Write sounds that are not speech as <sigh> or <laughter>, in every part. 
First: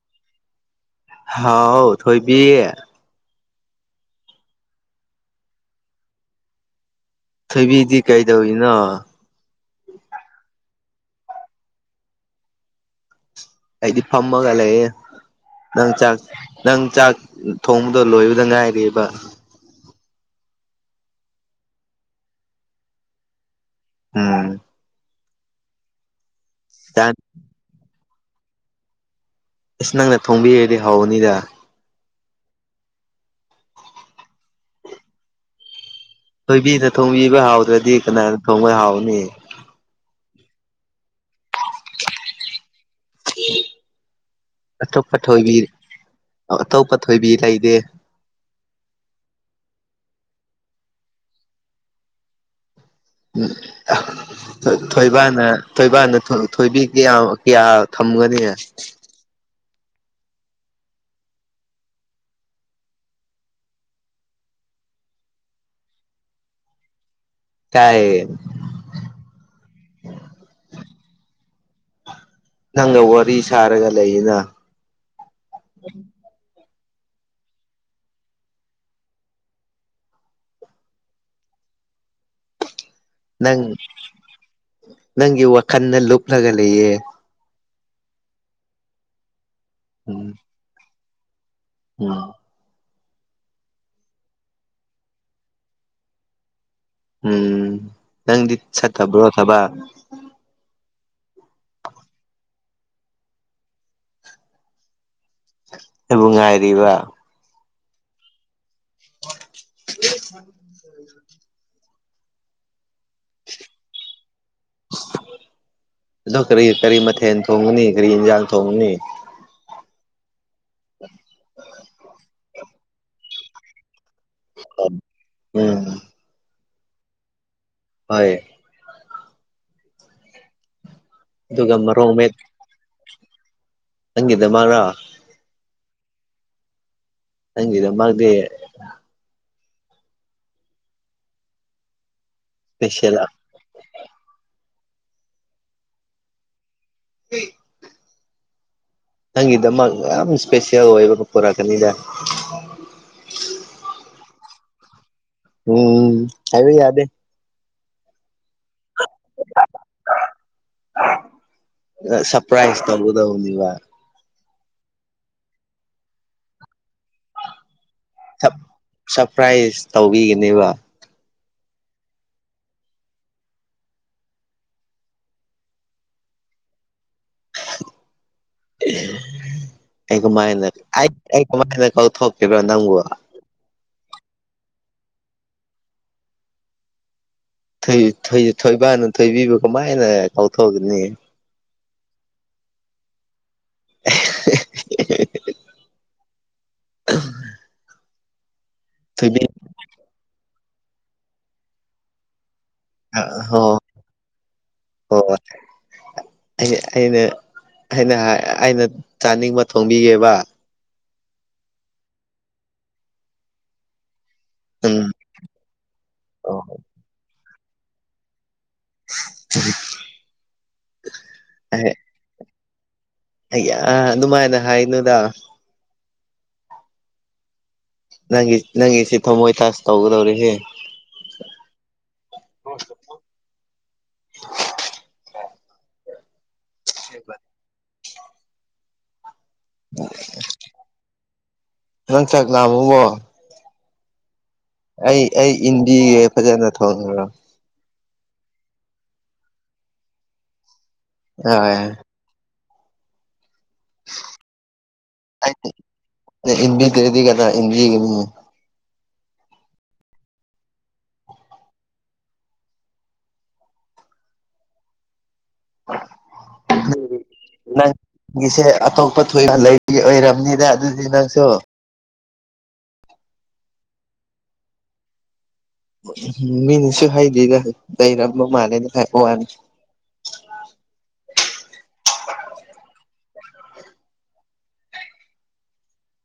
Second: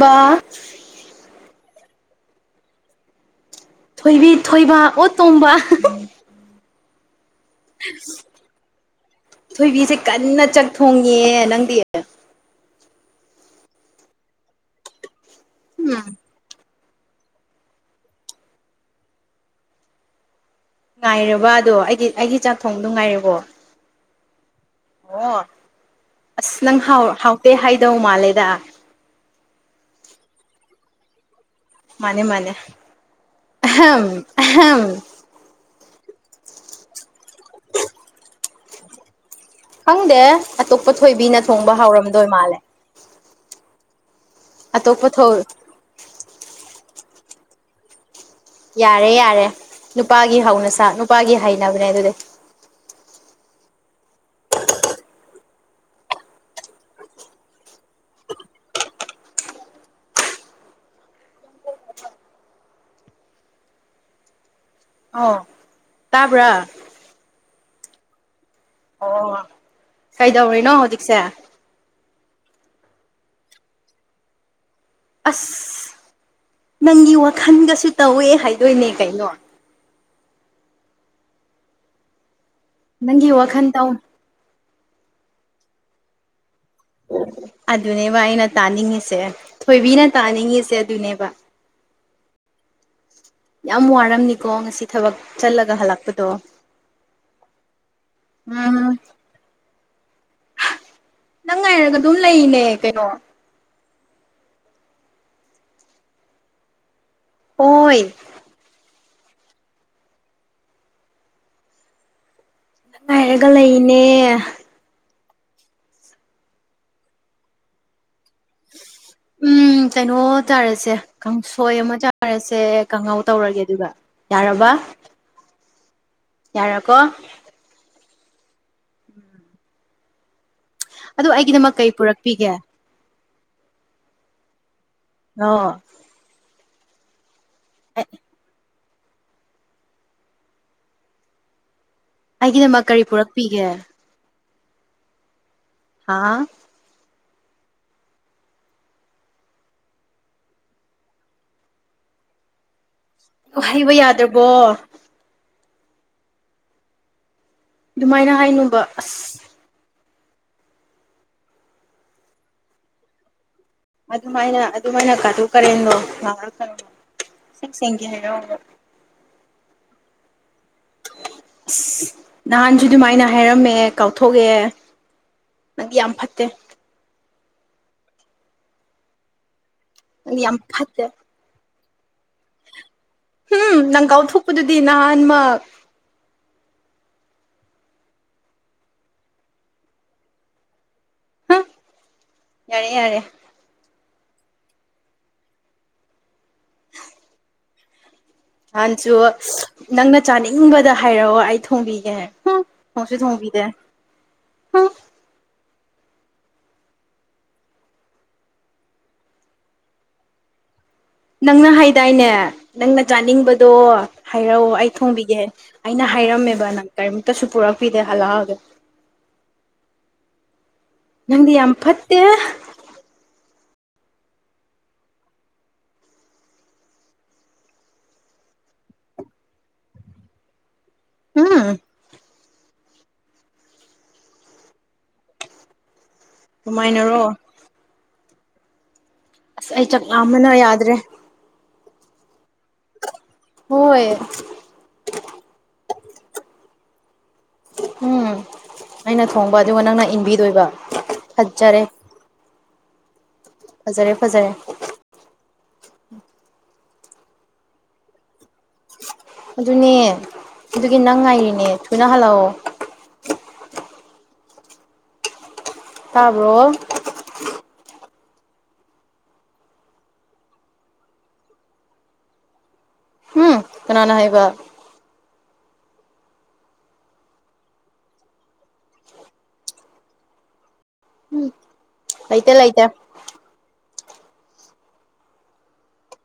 ꯕꯥ ꯍꯥꯎ ꯊꯣꯏꯕꯤ ꯊꯣꯏꯕꯤ ꯊꯣꯏꯕ ꯑꯣ ꯇꯣꯝꯕ ꯊꯣꯏꯕꯤꯗꯤ ꯀꯩꯗꯧꯔꯤꯅꯣ ꯊꯣꯏꯕꯤꯁꯦ ꯀꯟꯅ ꯆꯥꯛ ꯊꯣꯡꯉꯦ ꯅꯪꯗꯤ ꯑꯩꯗꯤ ꯐꯝꯃꯒ ꯂꯩꯌꯦ ꯅꯪ ꯆꯥꯛ ꯅꯪ ꯆꯥꯛ ꯊꯣꯡꯕꯗꯣ ꯂꯣꯏꯕꯗ ꯉꯥꯏꯔꯤꯑꯕ ꯉꯥꯏꯔꯕ ꯑꯗꯣ ꯑꯩꯒꯤ ꯑꯩꯒꯤ ꯆꯥꯛ ꯊꯣꯡꯗꯣ ꯉꯥꯏꯔꯕꯣ ꯎꯝ ꯑꯣ ꯑꯁ ꯅꯪ ꯍꯥꯎ ꯑꯁ ꯍꯥꯎꯇꯦ ꯍꯥꯏꯗꯧ ꯃꯥꯜꯂꯦꯗ ꯑꯁ ꯅꯪꯅ ꯊꯣꯡꯕꯤꯔꯗꯤ ꯍꯥꯎꯒꯅꯤꯗ ꯃꯥꯅꯦ ꯃꯥꯅꯦ ꯑꯍꯝ ꯑꯍꯝ ꯊꯣꯏꯕꯤꯅ ꯊꯣꯡꯕꯤꯕ ꯍꯥꯎꯗ꯭ꯔꯗꯤ ꯀꯅꯥꯅ ꯊꯣꯡꯕ ꯍꯥꯎꯅꯤ ꯈꯪꯗꯦ ꯑꯇꯣꯞꯄ ꯊꯣꯏꯕꯤꯅ ꯊꯣꯡꯕ ꯍꯥꯎꯔꯝꯗꯣꯏ ꯃꯥꯜꯂꯦ ꯑꯇꯣꯞꯄ ꯊꯣꯏꯕꯤ ꯑꯥ ꯑꯇꯣꯞꯄ ꯊꯣꯏꯕꯤ ꯂꯩꯗꯦ ꯌꯥꯔꯦ ꯌꯥꯔꯦ ꯅꯨꯄꯥꯒꯤ ꯍꯧꯅꯁꯥ ꯅꯨꯄꯥꯒꯤ ꯍꯩꯅꯕꯅꯦ ꯑꯗꯨꯗꯤ ꯎꯝ ꯑꯥ ꯊꯣꯏ ꯊꯣꯏꯕꯥꯅ ꯊꯣꯏꯕꯥꯅ ꯊꯣ ꯊꯣꯏꯕꯤ ꯀꯌꯥꯝ ꯀꯌꯥ ꯊꯝꯒꯅꯤ ꯑꯣ ꯇꯕ꯭ꯔꯥ ꯇꯥꯢꯌꯦ ꯑꯣ ꯀꯩꯗꯧꯔꯤꯅꯣ ꯍꯧꯖꯤꯛꯁꯦ ꯅꯪꯒ ꯋꯥꯔꯤ ꯁꯥꯔꯒ ꯂꯩꯌꯦꯅ ꯑꯁ ꯅꯪꯒꯤ ꯋꯥꯈꯟꯒꯁꯨ ꯇꯧꯋꯦ ꯍꯥꯏꯗꯣꯏꯅꯦ ꯀꯩꯅꯣ ꯅꯪꯒꯤ ꯅꯪ ꯋꯥꯈꯜ ꯇꯧ ꯅꯪꯒꯤ ꯋꯥꯈꯜꯗ ꯂꯨꯞꯂꯒ ꯂꯩꯌꯦ ꯑꯗꯨꯅꯦꯕ ꯑꯩꯅ ꯇꯥꯅꯤꯡꯉꯤꯁꯦ ꯊꯣꯏꯕꯤꯅ ꯎꯝ ꯇꯥꯅꯤꯡꯉꯤꯁꯦ ꯑꯗꯨꯅꯦꯕ ꯎꯝ ꯌꯥꯝ ꯋꯥꯔꯝꯅꯤꯀꯣ ꯉꯁꯤ ꯊꯕꯛ ꯆꯠꯂꯒ ꯍꯜꯂꯛꯄꯗꯣ ꯎꯝ ꯅꯪꯗꯤ ꯎꯝ ꯆꯠꯇꯕ꯭ꯔꯣ ꯊꯕꯛ ꯅꯪ ꯉꯥꯏꯔꯒ ꯑꯗꯨꯝ ꯂꯩꯔꯤꯅꯦ ꯀꯩꯅꯣ ꯑꯩꯕꯨ ꯉꯥꯏꯔꯤꯕ ꯍꯣꯏ <inaudible> ꯅꯪ ꯉꯥꯏꯔꯒ ꯂꯩꯔꯤꯅꯦ ꯑꯗꯣ ꯀꯔꯤ ꯀꯔꯤ ꯃꯊꯦꯜ ꯊꯣꯡꯒꯅꯤ ꯀꯔꯤ ꯌꯦꯟꯖꯥꯡ ꯊꯣꯡꯅꯤ ꯎꯝ ꯀꯩꯅꯣ ꯆꯥꯔꯁꯦ ꯀꯥꯡꯁꯣꯏ ꯑꯃꯥ ꯆꯥꯔꯁꯦ ꯀꯥꯉꯧ ꯇꯧꯔꯒꯦ ꯑꯗꯨꯒ ꯌꯥꯔꯕ ꯎꯝ ꯌꯥꯔ‌ꯀꯣ ꯍꯣꯏ ꯑꯗꯨ ꯑꯩꯒꯤꯗꯃꯛ ꯑꯗꯨꯒ ꯀꯩ ꯃꯔꯣꯛ ꯄꯨꯔꯛꯄꯤꯒꯦ ꯅꯪꯒꯤ ꯗꯃꯛꯔꯣ <unintelligible> ꯅꯪꯒꯤ ꯗꯃꯛꯇꯤ ꯑꯩꯒꯤꯗꯃꯛ ꯀꯔꯤ ꯏꯁꯄꯦꯁꯦꯜ ꯄꯨꯔꯛꯄꯤꯒꯦ ꯍꯥꯥ <unintelligible> ꯅꯪꯒꯤꯗꯃꯛ ꯌꯥꯝ ꯏꯁꯄꯦꯁꯦꯜ ꯑꯣꯏꯕ ꯑꯃ ꯄꯨꯔꯛꯀꯅꯤꯗ ꯑꯣ ꯍꯥꯏꯕ ꯌꯥꯗꯔꯕꯣ ꯎꯝ ꯍꯥꯏꯕ ꯌꯥꯗꯦ ꯑꯗꯨꯃꯥꯏꯅ ꯍꯥꯏꯅꯨꯕ ꯑꯁ ꯅ ꯁꯔꯄ꯭ꯔꯥꯏꯁ ꯇꯧꯒꯥꯗꯧꯅꯤꯕ ꯑꯗꯨꯃꯥꯏꯅ ꯑꯗꯨꯃꯥꯏꯅ ꯀꯥꯇꯨ ꯀꯥꯔꯟꯗꯣ ꯉꯥꯡꯉꯛꯀꯅꯣ ꯁꯤꯛ ꯁꯦꯡꯒꯦ ꯍꯥꯏꯔꯛ ꯑꯣ ꯁꯔꯄ꯭ꯔꯥꯏꯁ ꯇꯧꯕꯤꯒꯅꯦꯕ ꯏꯁ ꯅꯍꯥꯟꯁꯨ ꯑꯗꯨꯃꯥꯏꯅ ꯍꯥꯏꯔꯝꯃꯦ ꯀꯥꯎꯊꯣꯛꯑꯦ ꯅꯪꯗꯤ ꯌꯥꯝ ꯐꯠꯇꯦ ꯑꯩ ꯅꯪꯗꯤ ꯌꯥꯝ ꯀꯃꯥꯏꯅ ꯐꯠꯇꯦ ꯑꯥꯏꯠ ꯑꯩ ꯀꯃꯥꯏꯅ ꯀꯥꯎꯊꯣꯛꯈꯤꯕ꯭ꯔꯣ ꯅꯪꯕ‌ꯣ ꯍꯝ ꯅꯪ ꯀꯥꯎ ꯊꯣꯛꯄꯗꯨꯗꯤ ꯅꯍꯥꯟꯃꯛ ꯊꯣꯏ ꯊꯣꯏ ꯊꯣꯏꯕꯥꯅ ꯊꯣꯏꯕꯤꯕꯨ ꯀꯃꯥꯏꯅ ꯀꯥꯎꯊꯣꯛꯒꯅꯤ ꯍꯨꯝ ꯌꯥꯔꯦ ꯌꯥꯔꯦ ꯅꯍꯥꯟꯁꯨ ꯊꯣꯏꯕꯤ ꯅꯪꯅ ꯆꯥꯅꯤꯡꯕꯗ ꯍꯥꯏꯔꯛꯑꯣ ꯑꯩ ꯊꯣꯡꯕꯤꯒꯦ ꯊꯣꯡꯁꯨ ꯍꯣ ꯊꯣꯡꯕꯤꯗꯦ ꯍꯨꯝ ꯍꯣ ꯍꫭꯏ ꯑꯩꯁꯦ ꯑꯩꯅ ꯑꯩꯅ ꯑꯩꯅ ꯆꯥꯅꯤꯡꯕ ꯊꯣꯡꯕꯤꯒꯦꯕ ꯅꯪꯅ ꯍꯥꯏꯗꯥꯏꯅꯦ ꯅꯪꯅ ꯆꯥꯅꯤꯡꯕꯗꯣ ꯍꯥꯏꯔꯛꯑꯣ ꯑꯩ ꯎꯝ ꯊꯣꯡꯕꯤꯒꯦ ꯑꯩꯅ ꯑꯣ ꯍꯥꯏꯔꯝꯃꯦꯕ ꯅꯪ ꯀꯔꯤꯝꯇꯁꯨ ꯄꯨꯔꯛꯄꯤꯗꯦ ꯍꯜꯂꯛꯑꯒꯦ ꯎꯔꯤ <unintelligible> ꯅꯪꯗꯤ ꯌꯥꯝ ꯐꯠꯇꯦ ꯑꯌꯥ ꯑꯗꯨꯃꯥꯏꯅ ꯍꯥꯏꯅꯨꯗ ꯅꯪꯒꯤ ꯅꯪꯒꯤꯁꯤ ꯊꯃꯣꯏ ꯇꯖ ꯇꯧꯒꯗꯧꯔꯦꯍꯦ ꯍꯨꯝ <unintelligible> ꯀꯃꯥꯏꯅꯔꯣ ꯑꯁ ꯑꯩ ꯆꯥꯛ ꯂꯥꯝꯕꯅ ꯌꯥꯗ꯭ꯔꯦ ꯅꯪ ꯆꯥꯛ ꯂꯥꯝꯃ ꯕꯣ ꯍꯣꯏ ꯑꯩ ꯑꯩ ꯏꯟꯕꯤꯒꯦ ꯐꯖꯅ ꯊꯣꯡꯉꯒ ꯎꯝ ꯑꯩꯅ ꯊꯣꯡꯕ ꯑꯗꯨꯒ ꯅꯪꯅ ꯏꯟꯕꯤꯗꯣꯏꯕ ꯐꯖꯔꯦ ꯑ ꯐꯖꯔꯦ ꯐꯖꯔꯦ ꯑꯩ ꯑꯩ ꯏꯟꯕꯤꯗꯔꯥꯗꯤ ꯀꯅꯥ ꯏꯟꯕꯤꯒꯅꯤ ꯑꯗꯨꯅꯦ ꯑꯗꯨꯒꯤ ꯅꯪ ꯉꯥꯏꯔꯤꯅꯦ ꯊꯨꯅ ꯍꯜꯂꯛꯑꯣ ꯇꯥꯕ꯭ꯔꯣ ꯅꯪꯒꯤꯁꯦ ꯑꯇꯣꯞꯄ ꯊꯣꯏꯅ ꯂꯩꯒꯤ ꯑꯣꯏꯔꯝꯅꯤꯗ ꯑꯗꯨꯗꯤ ꯅꯪꯁꯨ ꯎꯝ ꯀꯅꯥꯅ ꯍꯥꯏꯕ ꯎꯝ ꯃꯤꯅꯁꯨ ꯍꯩꯗꯤꯗ ꯂꯩꯔꯝꯕ ꯃꯥꯜꯂꯦꯅ ꯍꯥꯏꯕ ꯋꯥꯅꯤ ꯂꯩꯇꯦ ꯂꯩꯇꯦ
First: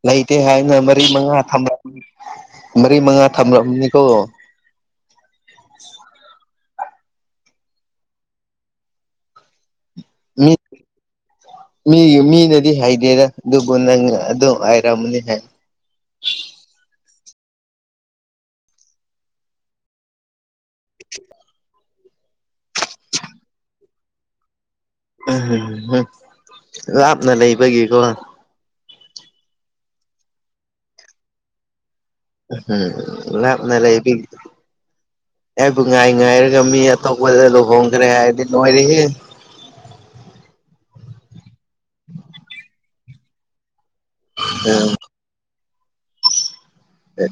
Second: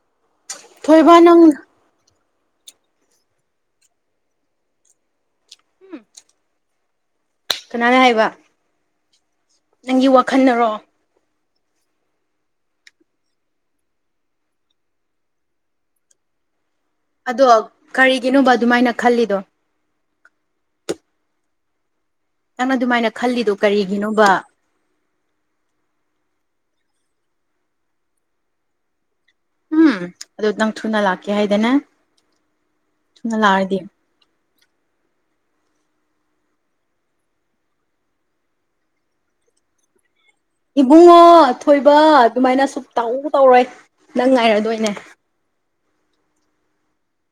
ꯂꯩꯇꯦ ꯍꯥꯏꯅ ꯃꯔꯤ ꯊꯣꯏꯕ ꯃꯉꯥ ꯅꯪ ꯊꯝ ꯃꯔꯤ ꯃꯉꯥ ꯊꯝꯂꯛꯑꯅꯤꯀꯣ ꯑꯁ <unintelligible> ꯀꯅꯥꯔ ꯍꯥꯏꯕ ꯅꯪꯒꯤ ꯃꯤ ꯋꯥꯈꯟꯅꯔꯣ ꯃꯤꯒꯤ ꯃꯤꯅꯗꯤ ꯍꯩꯗꯦꯗ ꯑꯗꯨꯕꯨ ꯅꯪ ꯑꯗꯨꯝ ꯍꯥꯏꯔꯝꯅꯤ ꯍꯥꯏ ꯑꯗꯣ ꯀꯔꯤꯒꯤꯅꯣꯕ ꯑꯗꯨꯃꯥꯏꯅ ꯈꯜꯂꯤꯗꯣ ꯁꯤꯠ <unintelligible> ꯅꯪꯅ ꯑꯗꯨꯃꯥꯏꯅ ꯈꯜꯂꯤꯗꯣ ꯀꯔꯤꯒꯤꯅꯣꯕ ꯎꯝ ꯂꯥꯞꯅ ꯂꯩꯕꯒꯤ ꯀꯣ ꯎꯝ ꯑꯗꯨ ꯅꯪ ꯊꯨꯅ ꯂꯥꯛꯀꯦ ꯍꯥꯏꯗꯅꯦ ꯎꯝ ꯂꯥꯞꯅ ꯂꯩꯕꯤ ꯑꯩꯕꯨ ꯉꯥꯏ ꯉꯥꯏꯔꯒ ꯃꯤ ꯑꯇꯣꯞꯄꯗ ꯂꯨꯍꯣꯡꯈ꯭ꯔꯦ ꯍꯥꯏꯔꯗꯤ ꯂꯣꯏꯔꯦꯍꯦ ꯏꯕꯨꯡꯉꯣ ꯊꯣꯏꯕ ꯑꯗꯨꯃꯥꯏꯅ ꯁꯨꯝ ꯇꯧ ꯇꯧꯔꯣꯏ ꯅꯪ ꯎꯝ ꯉꯥꯏꯔꯗꯣꯏꯅꯦ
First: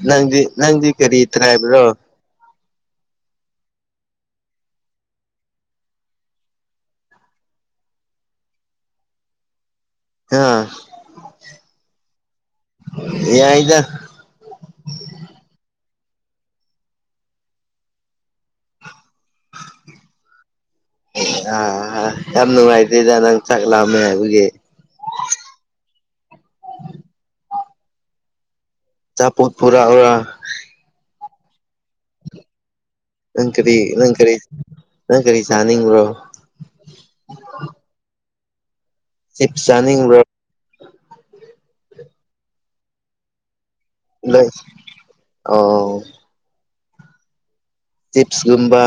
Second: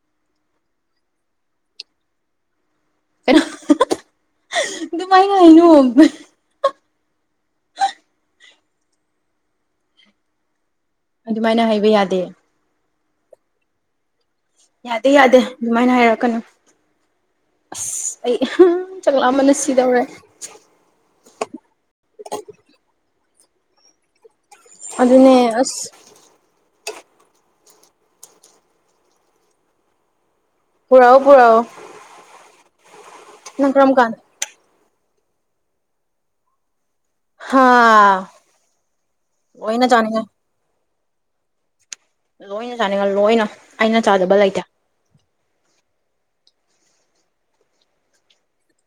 ꯅꯪꯗꯤ ꯅꯪꯗꯤ ꯀꯔꯤ ꯇ꯭ꯔꯥꯏꯞꯔꯣ ꯀꯩꯅꯣ ꯑꯗꯨꯃꯥꯏꯅ ꯍꯥꯏꯅꯣ ꯍꯥ ꯑꯗꯨꯃꯥꯏꯅ ꯍꯥꯏꯕ ꯌꯥꯗꯦ ꯌꯥꯏꯗ ꯌꯥꯗꯦ ꯌꯥꯗꯦ ꯑꯗꯨꯃꯥꯏꯅ ꯍꯥꯏꯔꯛꯀꯅꯨ ꯑꯁ ꯑꯩ ꯆꯥꯛ ꯂꯥꯝꯕꯅ ꯁꯤꯗꯧꯔꯦ ꯑ ꯌꯥꯝ ꯅꯨꯡꯉꯥꯏꯇꯦꯗ ꯅꯪ ꯆꯥꯛꯂꯥꯝꯃꯦ ꯍꯥꯏꯕꯒꯤ ꯑꯗꯨꯅꯦ ꯑꯁ ꯆꯥꯄꯣꯠ ꯄꯨꯔꯛ ꯑꯣꯔꯥ ꯄꯨꯔꯛꯎ ꯄꯨꯔꯛꯎ ꯅꯪ ꯀꯔꯤ ꯀꯔꯝ ꯅꯪ ꯀꯥꯟꯗ ꯀꯔꯤ ꯅꯪ ꯀꯔꯤ ꯆꯥꯅꯤꯡꯕ꯭ꯔꯣ ꯍꯥꯥ ꯆꯤꯞꯁ ꯆꯥꯅꯤꯡꯕ꯭ꯔꯣ ꯂꯣꯏꯅ ꯆꯥꯅꯤꯡꯉꯦ ꯂꯣꯏꯅ ꯑꯩꯅ ꯆꯥꯗꯕ ꯂꯩ ꯂꯩꯇꯦ ꯑꯣ ꯆꯤꯞꯁꯀꯨꯝꯕ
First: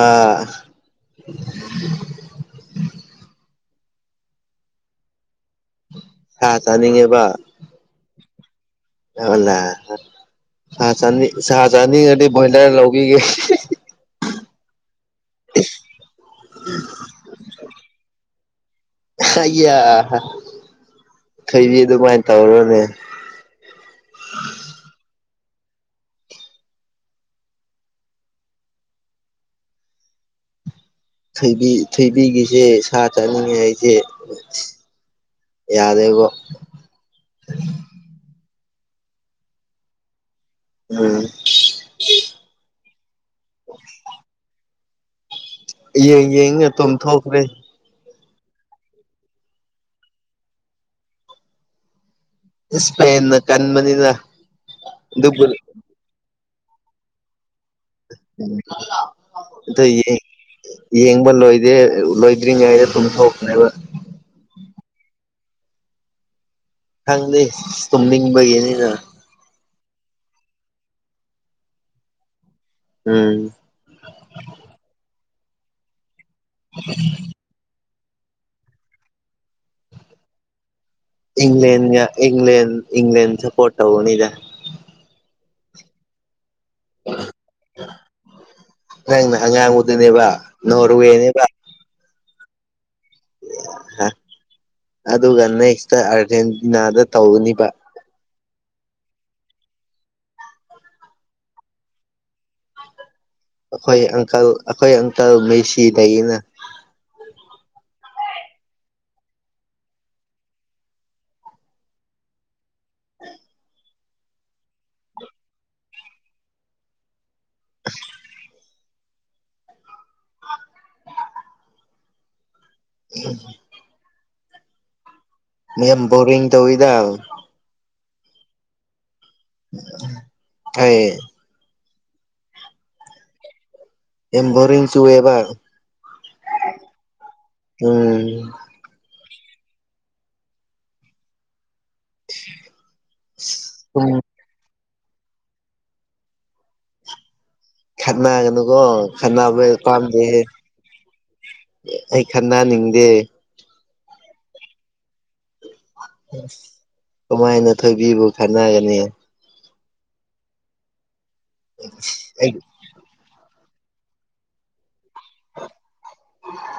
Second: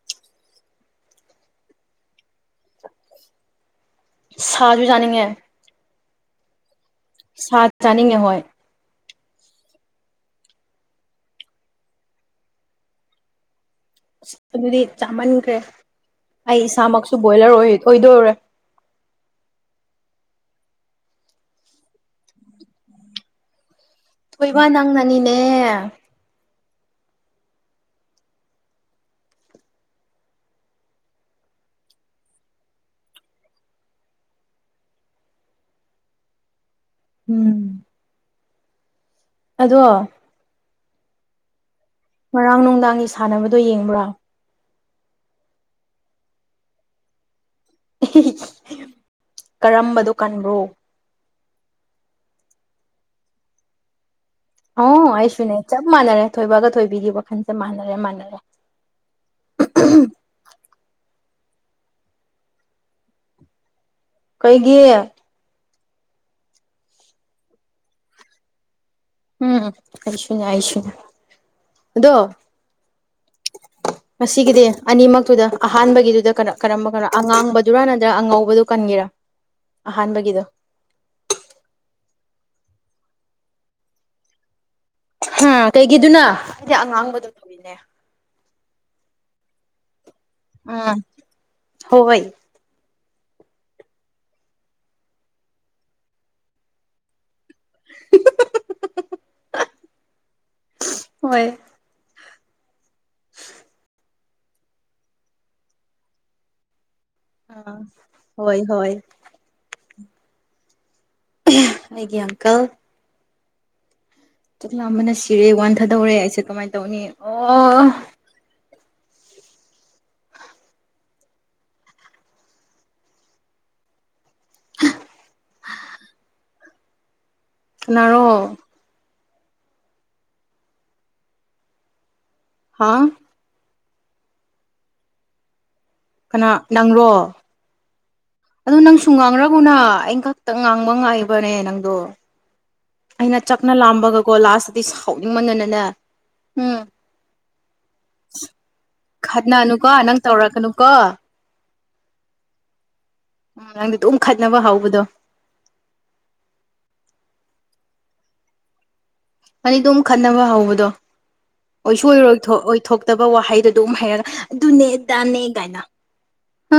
ꯁꯥꯁꯨ ꯌꯥꯥꯅꯤꯡꯉꯦ ꯁꯥ ꯆꯥꯅꯤꯡꯉꯦꯕ ꯁꯥ ꯆꯥꯅꯤꯡꯉꯦ ꯍꯣꯏ ꯂꯣꯏꯂ ꯁꯥ ꯆꯅꯤ ꯁꯥ ꯆꯅꯤꯡ ꯉꯗꯤ ꯕꯣꯏꯂꯔ ꯂꯧꯕꯤꯒꯦ ꯑꯁ ꯑꯗꯨꯗꯤ ꯆꯥꯃꯟꯈ꯭ꯔꯦ ꯑꯩ ꯏꯁꯥꯃꯛꯁꯨ ꯕꯣꯏꯂꯔ ꯑꯣꯏꯗꯣꯏꯔꯦ ꯑꯩ ꯑ ꯊꯣꯏꯕꯤ ꯑꯗꯨꯃꯥꯏꯅ ꯇꯧꯔꯣꯅꯦ ꯊꯣꯏꯕ ꯅꯪꯅꯅꯤꯅꯦ ꯊꯕꯤ ꯊꯣꯏꯕꯤꯒꯤꯁꯦ ꯁꯥ ꯆꯥꯅꯤꯡꯉꯦ ꯍꯥꯏꯁꯦ ꯌꯥꯗꯦꯕꯣ ꯎꯝ ꯑꯗꯣ ꯎꯝ ꯉꯔꯥꯡ ꯅꯨꯡꯗꯥꯡꯒꯤ ꯁꯥꯟꯅꯕꯗꯣ ꯌꯦꯡꯕ꯭ꯔꯥ ꯌꯦꯡ ꯌꯦꯡꯉ ꯇꯨꯝ ꯊꯣꯛꯈ꯭ꯔꯦ ꯍꯤ ꯍꯤꯀꯔꯝꯕꯗꯣ ꯀꯟꯕ꯭ꯔꯣ ꯏꯁꯄꯦꯟ ꯅ ꯀꯟꯃꯅꯤꯅ ꯑꯣ ꯑꯩꯁꯨꯅꯦ ꯆꯞ ꯃꯥꯟꯅꯔꯦ ꯊꯣꯏꯕꯒ ꯊꯣꯏꯕꯤꯒꯤ ꯋꯥꯈꯜꯁꯦ ꯃꯥꯟꯅꯔꯦ ꯃꯥꯟꯅꯔꯦ ꯎꯝ ꯑꯗꯨꯌꯦꯡ ꯌꯦꯡꯕ ꯂꯣꯏꯗꯦ ꯂꯣꯏꯗ꯭ꯔꯤꯉꯩꯗ ꯄꯨꯨꯝꯊꯣꯛꯈꯔꯦꯕ ꯀꯩꯒꯤ ꯈꯪꯗꯦ ꯇꯨꯝꯅꯤꯡꯕꯒꯤꯅꯤꯅ ꯎꯝ ꯑꯩꯁꯨꯅꯤ ꯑꯩꯁꯨꯅꯤ ꯑꯗꯣ ꯎꯝ ꯉꯁꯤꯒꯤꯗꯤ ꯑꯅꯤꯃꯛꯇꯨꯗ ꯑꯍꯥꯟꯕꯒꯤꯗꯨꯗ ꯀꯅꯥ ꯀꯔꯝꯕ ꯀꯅꯥ ꯑꯉꯥꯡꯕ ꯨꯗꯨꯔꯥꯟꯅꯗ꯭ꯔ ꯑꯉꯧꯕꯗꯣ ꯀꯟꯒꯦꯔꯥ ꯑꯍꯥꯟꯕꯒꯤꯗꯣ ꯏꯪꯂꯦꯟꯒ ꯏꯪꯂꯦꯟ ꯏꯪꯂꯦꯟ ꯁꯄꯣꯔꯠ ꯇꯧꯒꯅꯤꯗ ꯍꯥ ꯀꯩꯒꯤꯗꯨꯅ ꯑꯩꯗꯤ ꯑꯉꯥꯡꯕꯗꯨ ꯑꯗꯨꯝ ꯅꯪꯅ ꯑꯉꯥꯡꯕꯗꯨꯅꯦꯕ ꯑꯝ ꯅꯣꯔꯋꯦꯅꯦꯕ ꯍꯣꯏ ꯍꯥ ꯑꯗꯨꯒ ꯅꯦꯛꯁꯇ ꯑꯥꯔꯖꯦꯟꯇꯤꯅꯥꯗ ꯇꯧꯅꯤꯕ ꯍꯣꯏ <unintelligible> ꯑꯩꯈꯣꯏ ꯑꯪꯀꯜ ꯑꯩꯈꯣꯏ ꯑꯪꯀꯜ ꯃꯦꯁꯤꯗꯒꯤꯅ ꯑ ꯍꯣꯏ ꯍꯣꯏ ꯑꯌꯥ ꯑꯩ ꯒꯌꯥꯟ ꯀꯛ ꯆꯛꯂꯥꯝꯕꯅ ꯁꯤꯔꯦ ꯋꯥꯟꯊꯥꯗꯧꯔꯦ ꯑꯩꯁꯦ ꯀꯃꯥꯏꯅ ꯇꯧꯅꯤ ꯑꯣ ꯎꯝ ꯃꯦꯝ ꯕꯣꯔꯔꯤꯡ ꯇꯧꯌꯤꯗ ꯀꯅꯔꯣ ꯑꯩ ꯍꯥꯥ ꯌꯥꯝ ꯕꯣꯔꯤꯡ ꯆꯨꯌꯦꯕ ꯀꯅꯥ ꯅꯪꯔꯣ ꯎꯝ ꯑꯗꯨ ꯅꯪꯁꯨ ꯉꯥꯡꯔꯒꯅ ꯑꯩꯅ ꯈꯛꯇ ꯉꯥꯡꯕ ꯉꯥꯏꯕꯅꯦ ꯅꯪꯗꯣ ꯑꯩꯅ ꯆꯥꯛꯅ ꯁꯨꯝ ꯂꯥꯝꯕꯒꯀꯣ ꯂꯥꯁꯇꯗꯤ ꯁꯥꯎꯅꯤꯡ ꯃꯅꯅꯅꯦ ꯎꯝ ꯈꯠꯅꯥ ꯀꯅꯣꯀꯣ ꯈꯔꯅꯥ ꯈꯠꯅꯅꯨꯀꯣ ꯅꯪ ꯀꯝꯗꯤꯦ ꯇꯧꯔꯛꯀꯅꯨꯀꯣ ꯑꯩ ꯈꯟꯅꯅꯤꯡꯗꯦ ꯎꯝ ꯅꯪꯗꯤ ꯑꯗꯨꯝ ꯈꯠꯅꯕ ꯍꯧꯕꯗꯣ ꯑꯁ ꯀꯃꯥꯏꯅ ꯊꯣꯏꯕꯤꯕꯨ ꯈꯠꯅꯒꯅꯤ ꯑꯅꯤꯗꯣ ꯑꯃ ꯈꯠꯅꯕ ꯍꯧꯕꯗꯣ ꯑꯣꯏ ꯁꯣꯏꯔꯣꯏ ꯑꯩ ꯑꯣꯏ ꯇꯕ ꯋꯥꯍꯩꯗꯨ ꯑꯗꯨꯝ ꯍꯥꯏꯩꯔꯒ ꯑꯗꯨꯅꯦ ꯗꯥꯅꯦ ꯀꯥꯏꯅ ꯍꯥ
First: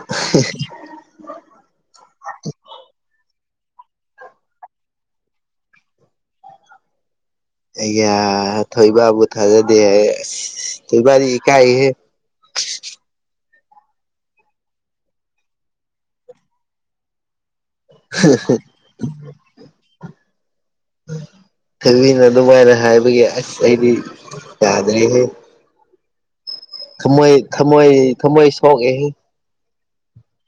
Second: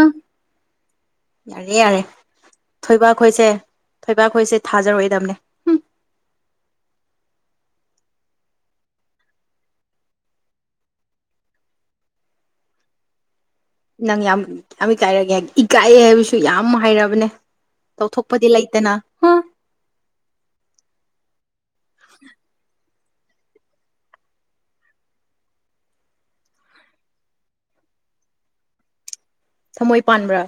ꯌꯥꯔꯦ ꯌꯥꯔꯦ ꯊꯣꯏꯕꯥꯛ ꯈꯣꯏꯁꯦ ꯊꯣꯏꯕꯥꯛꯈꯣꯏꯁꯦ ꯊꯥꯖꯔꯛꯏꯗꯕꯅꯦ ꯌꯥ ꯊꯣꯏꯕꯥꯕꯨ ꯊꯥꯖꯗꯦ ꯊꯣꯏꯕꯥꯗꯤ ꯏꯀꯥꯏꯍꯦ <inaudible> ꯅꯪ ꯌꯥꯝ ꯌꯥꯝ ꯏꯀꯥꯏꯔꯒꯦ ꯏꯀꯥꯏꯑꯦ ꯍꯥꯏꯕꯁꯨ ꯌꯥꯝ ꯍꯩꯔꯕꯅꯦ ꯇꯧꯊꯣꯛꯄꯗꯤ ꯂꯩꯇꯅ ꯍꯥ ꯊꯕꯤꯅ ꯑꯗꯨꯃꯥꯏꯅ ꯍꯥꯏꯕꯒꯤ ꯑꯁ ꯑꯩꯗꯤ ꯌꯥꯥꯗ꯭ꯔꯦꯍꯦ ꯊꯃꯣꯏ ꯊꯃꯣꯏ ꯊꯃꯣꯣꯏ ꯁꯣꯛ ꯑꯦ ꯊꯝꯃꯣꯏ ꯄꯥꯟꯕ꯭ꯔꯥ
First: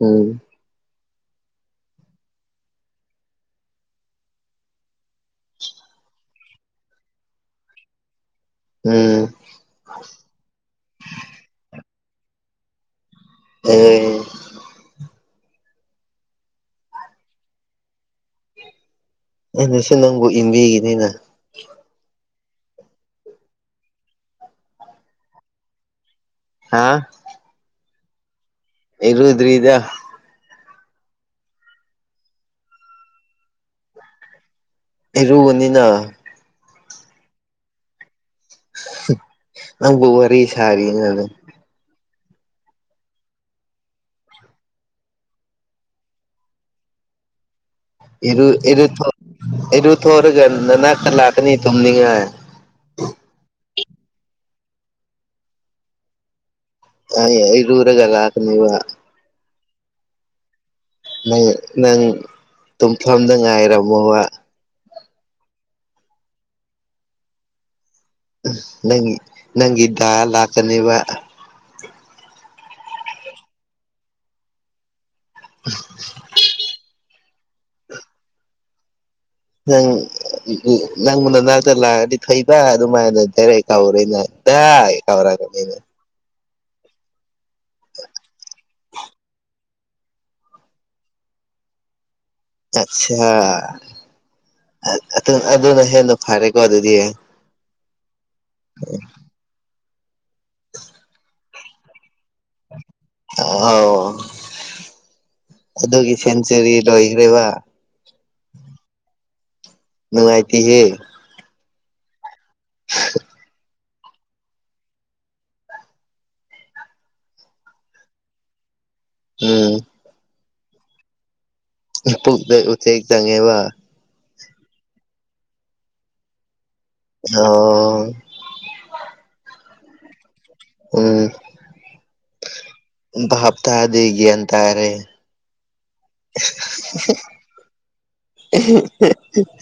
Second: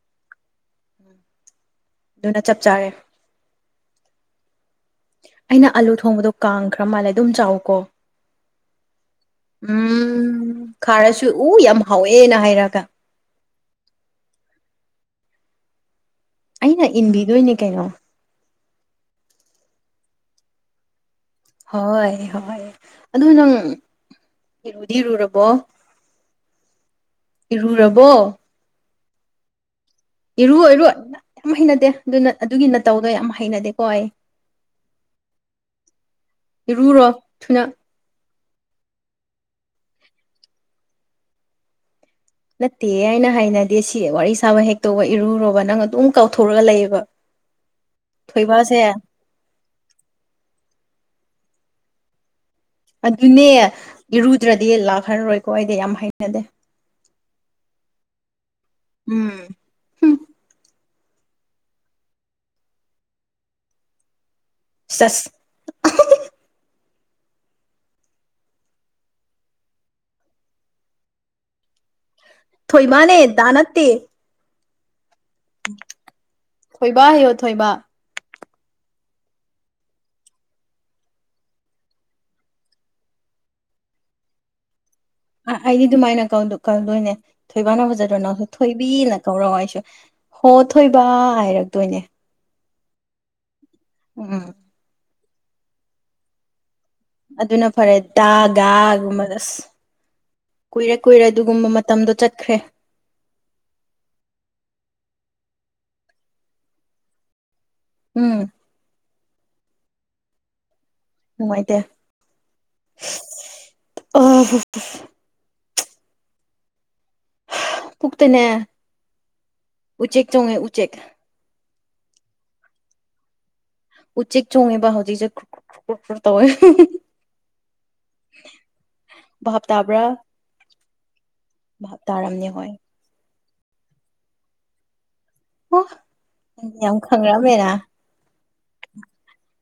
ꯎꯝ ꯑꯗꯨꯅ ꯆꯞ ꯆꯥꯔꯦ ꯑꯩꯅ ꯑꯂꯨ ꯊꯣꯡꯕꯗꯣ ꯀꯥꯡꯈ꯭ꯔ ꯃꯥꯜꯂꯦ ꯑꯗꯨꯝ ꯆꯥꯎꯀꯣ ꯎꯝ ꯎꯝ ꯈꯥꯔꯁꯨ ꯎ ꯌꯥꯝ ꯍꯥꯎꯋꯦꯅ ꯍꯥꯏꯔꯒ ꯑꯦ ꯑꯩꯅ ꯏꯟꯕꯤꯗꯣꯏꯅꯦ ꯀꯩꯅꯣ ꯑ ꯁꯤ ꯅꯪꯕꯨ ꯏꯟꯕꯤꯒꯤꯅꯤꯅ ꯍꯣꯏ ꯍꯣꯏ ꯑꯗꯨ ꯅꯪ ꯏꯔꯨꯗꯤꯔꯨꯔꯕꯣ ꯍꯥ ꯏꯔꯨꯔꯕꯣ ꯏꯔꯨꯗ꯭ꯔꯤꯗ ꯏꯔꯨ ꯏꯔꯨ ꯌꯥꯝ ꯍꯩꯅꯗꯦ ꯑꯗꯨꯅ ꯑꯗꯨꯒꯤ ꯅꯠꯇꯧꯗꯣ ꯌꯥꯝ ꯍꯩꯅꯗꯦꯀꯣ ꯑꯩ ꯏꯔꯨꯕꯅꯤꯅ ꯏꯔꯨꯔꯣ ꯊꯨꯅ ꯅꯪꯕꯨ ꯋꯥꯔꯤ ꯁꯥꯔꯤ ꯅꯠꯇꯦ ꯍꯥꯏꯅ ꯍꯥꯏꯅꯗꯦ ꯁꯤ ꯋꯥꯔꯤ ꯁꯥꯕ ꯍꯦꯛ ꯇꯧꯕ ꯏꯔꯨꯣꯔꯕ ꯅꯪ ꯑꯗꯨꯝ ꯀꯥꯎꯊꯣꯔꯒ ꯂꯩꯌꯦꯕ <inaudible> ꯏꯔ ꯏꯔ ꯊ ꯏꯔ ꯊꯧꯔꯒ ꯅꯅꯥ ꯀ ꯂꯥꯛꯇꯅꯤ ꯇꯨꯝꯅꯤꯡꯉꯥꯏ ꯑꯗꯨꯅꯦ ꯏꯔꯨꯗ꯭ꯔꯗꯤ ꯂꯥꯛꯍꯜꯔꯔꯣꯏꯀꯣ ꯑꯩꯗꯤ ꯌꯥꯝ ꯍꯩꯅꯗꯦ ꯌꯥꯌꯦ ꯑꯦꯔꯨꯂꯒ ꯂꯥꯛꯀꯅꯤꯕ ꯎꯝ ꯅꯪ ꯅꯪ ꯇꯨꯝꯐꯝꯗ ꯉꯥꯏꯔꯝꯃꯣꯕ ꯁꯁ ꯎ ꯅꯪ ꯅꯪꯒꯤ ꯗꯥ ꯂꯥꯛꯀꯅꯦꯕ ꯊꯣꯏ ꯃꯥꯅꯦ ꯗꯥ ꯅꯠꯇꯦ ꯊꯣꯏꯕ ꯍꯥꯏꯌꯣ ꯊꯣꯏꯕ ꯅꯪ ꯎ ꯅꯪꯕꯨ ꯅꯅꯥꯛꯇ ꯂꯥꯛꯑꯗꯤ ꯊꯩꯕ ꯑꯗꯨꯃꯥꯏꯅ ꯗꯥꯏꯔꯦꯛ ꯀꯥꯎꯔꯒ ꯗꯥ ꯑ ꯀꯧꯔꯛꯀꯅꯤꯅ ꯑꯩꯗꯤ ꯑꯗꯨꯃꯥꯏꯅ ꯀꯧꯗꯣꯏꯅꯦ ꯊꯣꯏꯕꯥꯅ ꯐꯖꯗ꯭ꯔꯣ ꯅꯪꯁꯨ ꯊꯣꯏꯕꯤꯅ ꯀꯧꯔ ꯍꯥꯏꯁꯨ ꯍꯣ ꯊꯣꯏꯕ ꯍꯥꯏꯔꯛꯇꯣꯏꯅꯦ ꯑꯆꯥ ꯑꯣ ꯑꯗꯨꯅ ꯍꯦꯟꯅ ꯐꯔꯦꯀꯣ ꯑꯗꯨꯗꯤ ꯑꯗꯨꯅ ꯐꯔꯦ ꯗ ꯒꯥ ꯒꯨꯝꯕꯒꯁ ꯀꯨꯏꯔꯦ ꯀꯨꯏꯔꯦ ꯑꯗꯨꯒꯨꯝꯕ ꯃꯇꯝꯗꯣ ꯆꯠꯈ꯭ꯔꯦ ꯑꯣꯥꯎ ꯑꯗꯨꯒꯤ ꯁꯦꯟꯆꯨꯔꯤ ꯂꯣꯏꯈ꯭ꯔꯦꯕ ꯎꯝ ꯅꯨꯉꯥꯏꯇꯦ ꯍꯦ ꯅꯨꯡꯉꯥꯏꯗꯦ ꯑ ꯄꯨꯛꯇꯅꯦ ꯎꯝ ꯎꯆꯦꯛ ꯆꯣꯡꯉꯦ ꯎꯆꯦꯛ ꯄꯨꯛꯇ ꯎꯆꯦꯡ ꯆꯪꯉꯦꯕ ꯎꯆꯦꯛ ꯆꯣꯡꯃꯤꯕ ꯍꯧꯖꯤꯁꯦ ꯐ ꯇ ꯑꯣꯏ ꯑꯣ ꯚꯥꯞ ꯇꯥꯕ꯭ꯔꯥ ꯎꯝ ꯚꯥꯞ ꯇꯥꯔꯝꯅꯦ ꯍꯣꯏ ꯚꯥꯞꯇꯗꯦ ꯒꯤꯌꯟꯇꯥꯔꯦ ꯑꯣ ꯌꯥꯝ ꯈꯪꯑꯝꯃꯦꯅ <unintelligible>